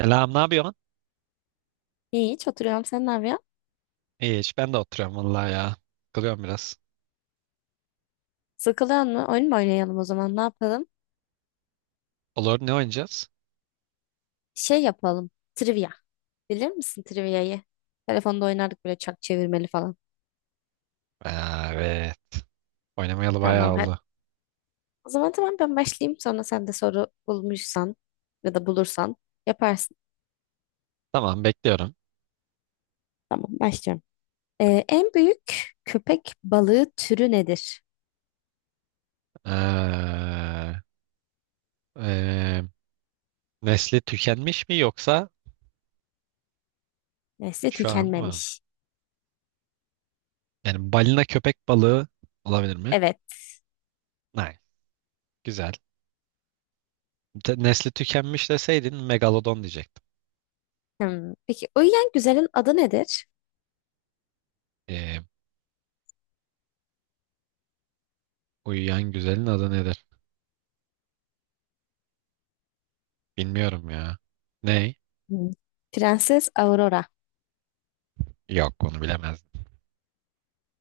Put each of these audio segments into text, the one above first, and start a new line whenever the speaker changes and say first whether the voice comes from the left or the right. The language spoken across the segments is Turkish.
right: Selam, ne yapıyorsun?
left: İyi, hiç oturuyorum. Sen ne yapıyorsun?
right: İyi, hiç ben de oturuyorum vallahi ya. Kılıyorum biraz.
left: Sıkılıyor mu? Oyun mu oynayalım o zaman? Ne yapalım?
right: Olur, ne oynayacağız?
left: Şey yapalım. Trivia. Bilir misin trivia'yı? Telefonda oynardık böyle çak çevirmeli falan.
right: Aa, evet, oynamayalı
left: Tamam.
right: bayağı
left: tamam. Hadi.
right: oldu.
left: O zaman tamam ben başlayayım. Sonra sen de soru bulmuşsan ya da bulursan yaparsın.
right: Tamam, bekliyorum.
left: Tamam başlıyorum. En büyük köpek balığı türü nedir?
right: Ee, e, Nesli tükenmiş mi yoksa
left: Nesli
right: şu an var mı?
left: tükenmemiş.
right: Yani balina köpek balığı olabilir mi?
left: Evet.
right: Hayır, güzel. Nesli tükenmiş deseydin megalodon diyecektim.
left: Hmm. Peki uyuyan güzelin adı nedir?
right: Ee, Uyuyan güzelin adı nedir? Bilmiyorum ya. Ney?
left: Hmm. Prenses Aurora.
right: Yok, onu bilemezdim.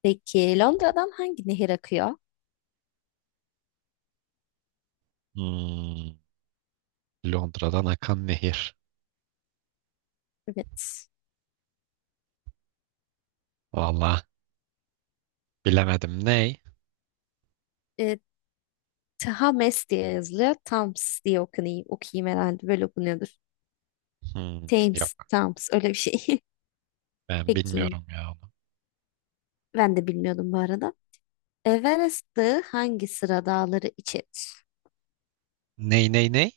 left: Peki Londra'dan hangi nehir akıyor?
right: Hmm, Londra'dan akan nehir.
left: Evet.
right: Vallahi. Bilemedim. Ney?
left: E, Thames diye yazılıyor. Thames diye okunuyor, okuyayım herhalde. Böyle okunuyordur.
right: Hmm, yok.
left: Thames, Thames öyle bir şey.
right: Ben
left: Peki
right: bilmiyorum ya onu.
left: ben de bilmiyordum bu arada. Everest Dağı hangi sıra dağları içerir?
right: Ney?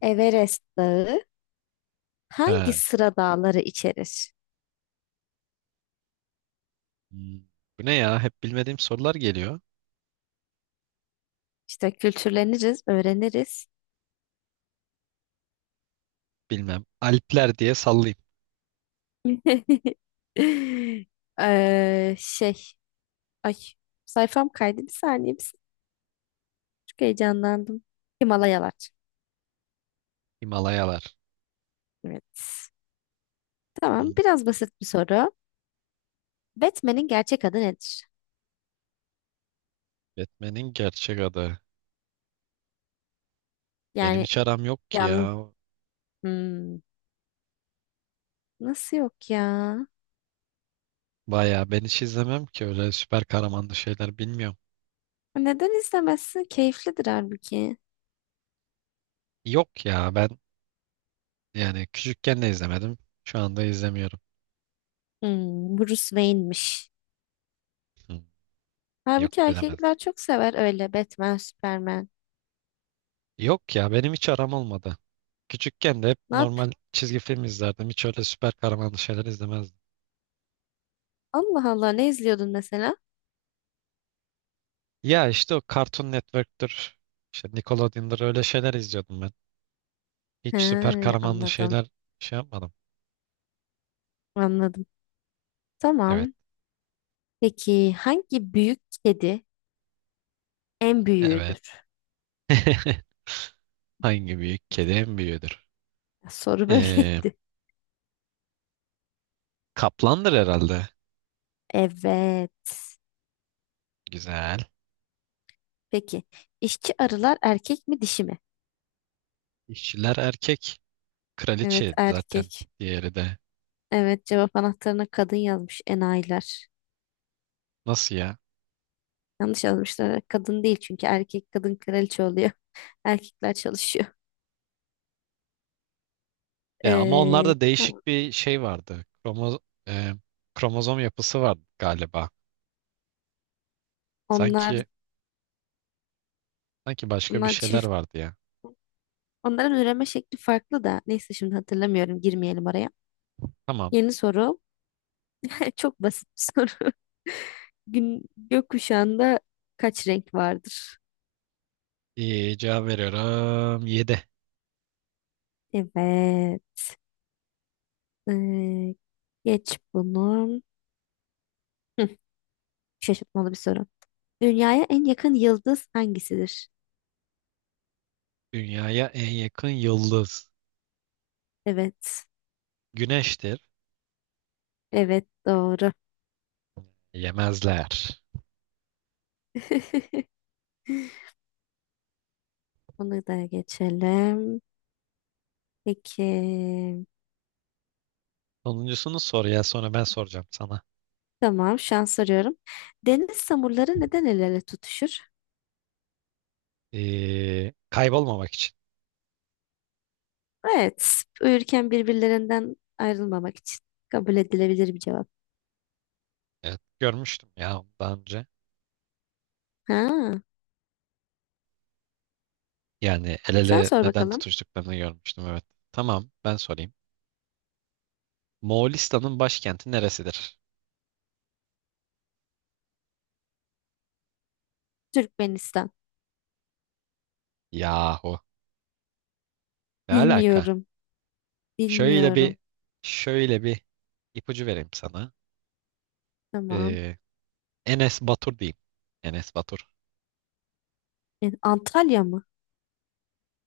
left: Everest Dağı hangi
right: Ha.
left: sıra dağları içerir?
right: Hmm. Bu ne ya? Hep bilmediğim sorular geliyor.
left: İşte kültürleniriz, öğreniriz.
right: Bilmem. Alpler diye sallayayım.
left: Ee, şey, ay sayfam kaydı bir saniye. Bir saniye. Çok heyecanlandım. Himalayalar.
right: Himalayalar.
left: Evet. Tamam,
right: Hmm.
left: biraz basit bir soru. Batman'in gerçek adı nedir?
right: Batman'in gerçek adı. Benim
left: Yani
right: hiç aram yok ki
left: yan.
right: ya.
left: Hmm, nasıl yok ya?
right: Baya ben hiç izlemem ki öyle süper kahramanlı şeyler bilmiyorum.
left: Neden izlemezsin? Keyiflidir halbuki.
right: Yok ya ben, yani küçükken de izlemedim. Şu anda izlemiyorum.
left: Hmm, Bruce Wayne'miş.
right: Hmm, yok
left: Halbuki
right: bilemez.
left: erkekler çok sever öyle Batman, Superman.
right: Yok ya benim hiç aram olmadı. Küçükken de hep
left: Ne yap?
right: normal çizgi film izlerdim. Hiç öyle süper kahramanlı şeyler izlemezdim.
left: Allah Allah ne izliyordun mesela?
right: Ya işte o Cartoon Network'tür. İşte Nickelodeon'dur, öyle şeyler izliyordum ben. Hiç süper
left: He,
right: kahramanlı
left: anladım.
right: şeyler şey yapmadım.
left: Anladım.
right: Evet.
left: Tamam. Peki hangi büyük kedi en
right: Evet.
left: büyüğüdür?
right: Hangi büyük kedi en büyüğüdür?
left: Soru
right: Ee,
left: böyleydi.
right: Kaplandır herhalde.
left: Evet.
right: Güzel.
left: Peki, işçi arılar erkek mi dişi mi?
right: İşçiler erkek.
left: Evet
right: Kraliçe zaten,
left: erkek.
right: diğeri de.
left: Evet cevap anahtarına kadın yazmış enayiler.
right: Nasıl ya?
left: Yanlış yazmışlar. Kadın değil çünkü erkek kadın kraliçe oluyor. Erkekler çalışıyor.
right: Ya ama onlarda
left: Tamam.
right: değişik bir şey vardı. E, Kromozom yapısı vardı galiba.
left: Onlar,
right: Sanki Sanki başka bir
left: onlar
right: şeyler
left: çift.
right: vardı ya.
left: Onların üreme şekli farklı da. Neyse şimdi hatırlamıyorum. Girmeyelim oraya.
right: Tamam.
left: Yeni soru. Çok basit bir soru. Gün, gökkuşağında kaç renk vardır?
right: İyi, cevap veriyorum. Yedi.
left: Evet. Ee, geç bunu. Hı, şaşırtmalı bir soru. Dünyaya en yakın yıldız hangisidir?
right: Dünyaya en yakın yıldız.
left: Evet.
right: Güneştir.
left: Evet doğru.
right: Yemezler.
left: Bunu da geçelim. Peki.
right: Sonuncusunu sor ya. Sonra ben soracağım sana.
left: Tamam şans soruyorum. Deniz samurları neden el ele tutuşur?
right: Kaybolmamak için.
left: Evet. Uyurken birbirlerinden ayrılmamak için. Kabul edilebilir bir cevap.
right: Evet, görmüştüm ya daha önce.
left: Ha,
right: Yani el
left: sen
right: ele
left: sor
right: neden
left: bakalım.
right: tutuştuklarını görmüştüm, evet. Tamam, ben sorayım. Moğolistan'ın başkenti neresidir?
left: Türkmenistan.
right: Yahu. Ne alaka?
left: Bilmiyorum.
right: Şöyle bir
left: Bilmiyorum.
right: şöyle bir ipucu vereyim sana.
left: Tamam.
right: Ee, Enes Batur diyeyim. Enes Batur.
left: Yani Antalya mı?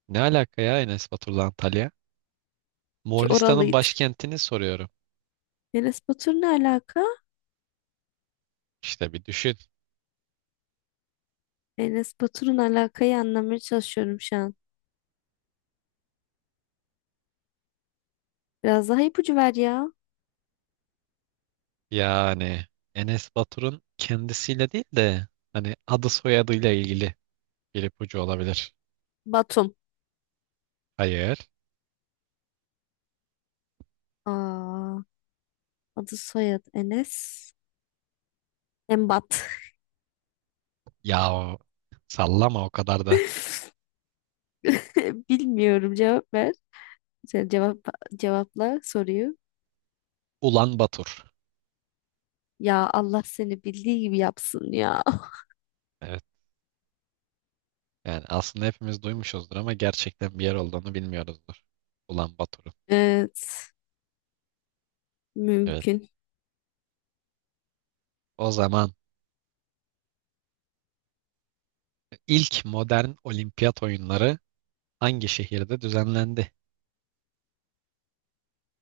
right: Ne alaka ya Enes Batur'la Antalya?
left: Ki
right: Moğolistan'ın
left: oralıydı.
right: başkentini soruyorum.
left: Enes Batur ne alaka?
right: İşte bir düşün.
left: Enes Batur'un alakayı anlamaya çalışıyorum şu an. Biraz daha ipucu ver ya.
right: Yani Enes Batur'un kendisiyle değil de hani adı soyadıyla ilgili bir ipucu olabilir.
left: Batum.
right: Hayır.
left: Aa. Adı soyadı Enes. Embat.
right: Ya o- Sallama o kadar da.
left: Bilmiyorum cevap ver. Sen cevapla soruyu.
right: Ulan Batur.
left: Ya Allah seni bildiği gibi yapsın ya.
right: Evet. Yani aslında hepimiz duymuşuzdur ama gerçekten bir yer olduğunu bilmiyoruzdur. Ulan Batur'un.
left: Evet.
right: Evet.
left: Mümkün.
right: O zaman ilk modern olimpiyat oyunları hangi şehirde düzenlendi?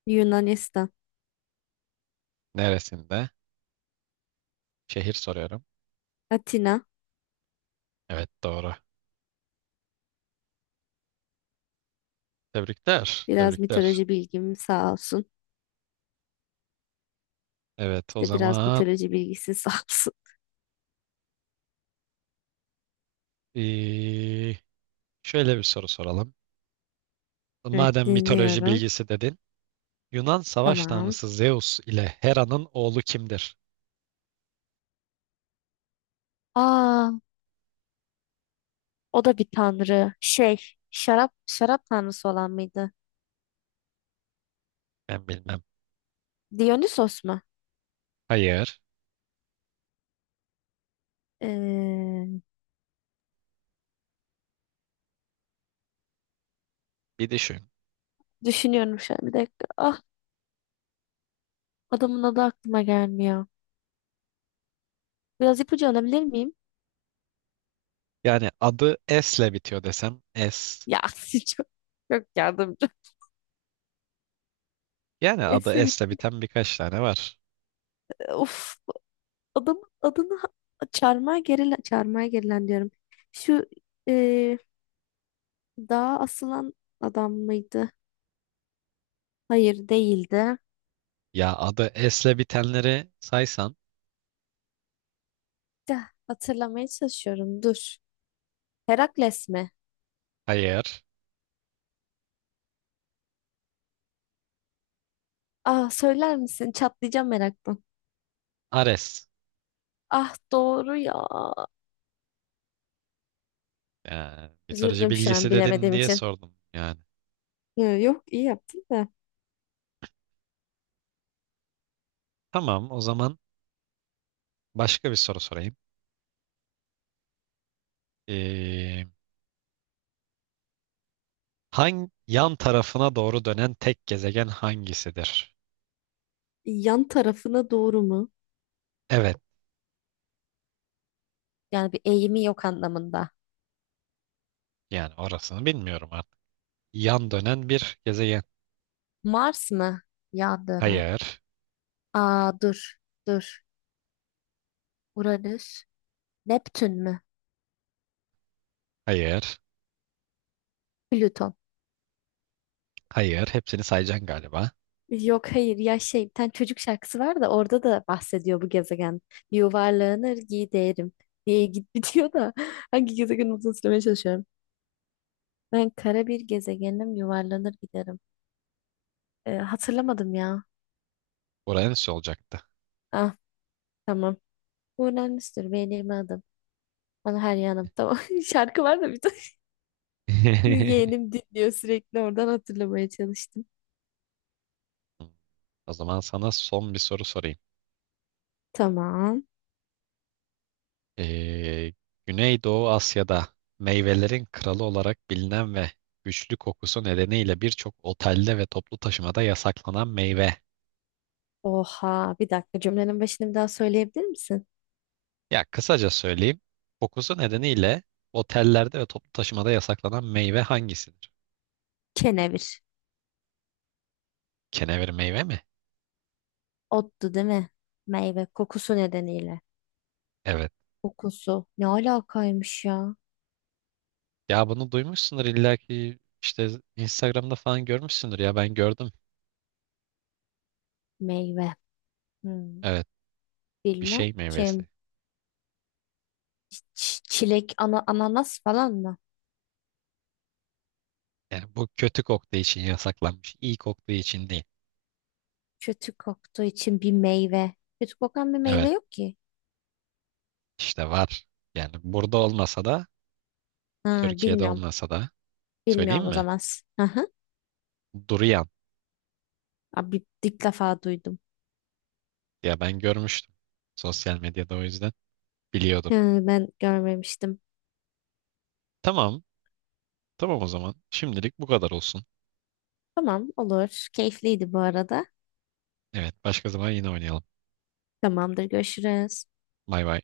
left: Yunanistan.
right: Neresinde? Şehir soruyorum.
left: Atina.
right: Evet, doğru. Tebrikler.
left: Biraz
right: Tebrikler.
left: mitoloji bilgim sağ olsun.
right: Evet o
left: İşte biraz
right: zaman
left: mitoloji bilgisi sağ olsun.
right: ee, şöyle bir soru soralım.
left: Evet
right: Madem mitoloji
left: dinliyorum.
right: bilgisi dedin. Yunan savaş
left: Tamam.
right: tanrısı Zeus ile Hera'nın oğlu kimdir?
left: Aa, o da bir tanrı. Şey, şarap tanrısı olan mıydı?
right: Ben bilmem.
left: Dionysos mu?
right: Hayır.
left: Ee,
right: Bir düşün.
left: düşünüyorum şu an bir dakika. Ah, adamın adı aklıma gelmiyor. Biraz ipucu alabilir miyim?
right: Yani adı S ile bitiyor desem, S.
left: Ya çok yardımcı.
right: Yani
left: Esle
right: adı S ile
left: bitti.
right: biten birkaç tane var.
left: Of, adamın adını çarmıha gerilen, çarmıha gerilen diyorum. Şu e, dağa asılan adam mıydı? Hayır değildi.
right: Ya adı S ile bitenleri saysan.
left: Ya, hatırlamaya çalışıyorum. Dur. Herakles mi?
right: Hayır.
left: Ah söyler misin? Çatlayacağım meraktan.
right: Ares.
left: Ah doğru ya.
right: Yani mitoloji
left: Üzüldüm şu an
right: bilgisi dedin
left: bilemediğim
right: diye
left: için.
right: sordum. Yani
left: Yok iyi yaptın da.
right: tamam, o zaman başka bir soru sorayım. Ee, Hangi yan tarafına doğru dönen tek gezegen hangisidir?
left: Yan tarafına doğru mu?
right: Evet,
left: Yani bir eğimi yok anlamında.
right: yani orasını bilmiyorum artık. Yan dönen bir gezegen.
left: Mars mı? Yan dönen.
right: Hayır,
left: Aa dur. Dur. Uranüs. Neptün mü?
right: hayır,
left: Plüton.
right: hayır. Hepsini sayacaksın galiba.
left: Yok hayır ya şey bir tane çocuk şarkısı var da orada da bahsediyor bu gezegen. Yuvarlanır giderim diye git bitiyor da hangi gezegen olduğunu söylemeye çalışıyorum. Ben kara bir gezegenim yuvarlanır giderim. Hatırlamadım ya.
right: Uranüs olacaktı.
left: Ah tamam. Uranüs'tür benim adım. Bana her yanım. Tamam. Şarkı var da bir de. Yeğenim dinliyor sürekli oradan hatırlamaya çalıştım.
right: O zaman sana son bir soru sorayım.
left: Tamam.
right: Ee, Güneydoğu Asya'da meyvelerin kralı olarak bilinen ve güçlü kokusu nedeniyle birçok otelde ve toplu taşımada yasaklanan meyve.
left: Oha bir dakika cümlenin başını bir daha söyleyebilir misin?
right: Ya kısaca söyleyeyim. Kokusu nedeniyle otellerde ve toplu taşımada yasaklanan meyve hangisidir?
left: Kenevir.
right: Kenevir meyve mi?
left: Ottu değil mi? Meyve kokusu nedeniyle.
right: Evet.
left: Kokusu. Ne alakaymış ya?
right: Ya bunu duymuşsundur illa ki, işte Instagram'da falan görmüşsündür, ya ben gördüm.
left: Meyve. Hmm,
right: Evet, bir
left: bilmem.
right: şey
left: Kim?
right: meyvesi.
left: Çilek, ana ananas falan mı?
right: Yani bu kötü koktuğu için yasaklanmış, iyi koktuğu için değil.
left: Kötü koktuğu için bir meyve. Kötü kokan bir meyve
right: Evet
left: yok ki.
right: işte var. Yani burada olmasa da
left: Ha,
right: Türkiye'de
left: bilmiyorum.
right: olmasa da söyleyeyim
left: Bilmiyorum o
right: mi?
left: zaman. Hı hı.
right: Durian.
left: Abi ilk defa duydum.
right: Ya ben görmüştüm. Sosyal medyada, o yüzden biliyordum.
left: Hı, ben görmemiştim.
right: Tamam. Tamam o zaman. Şimdilik bu kadar olsun.
left: Tamam olur. Keyifliydi bu arada.
right: Evet, başka zaman yine oynayalım.
left: Tamamdır görüşürüz.
right: Bay bay.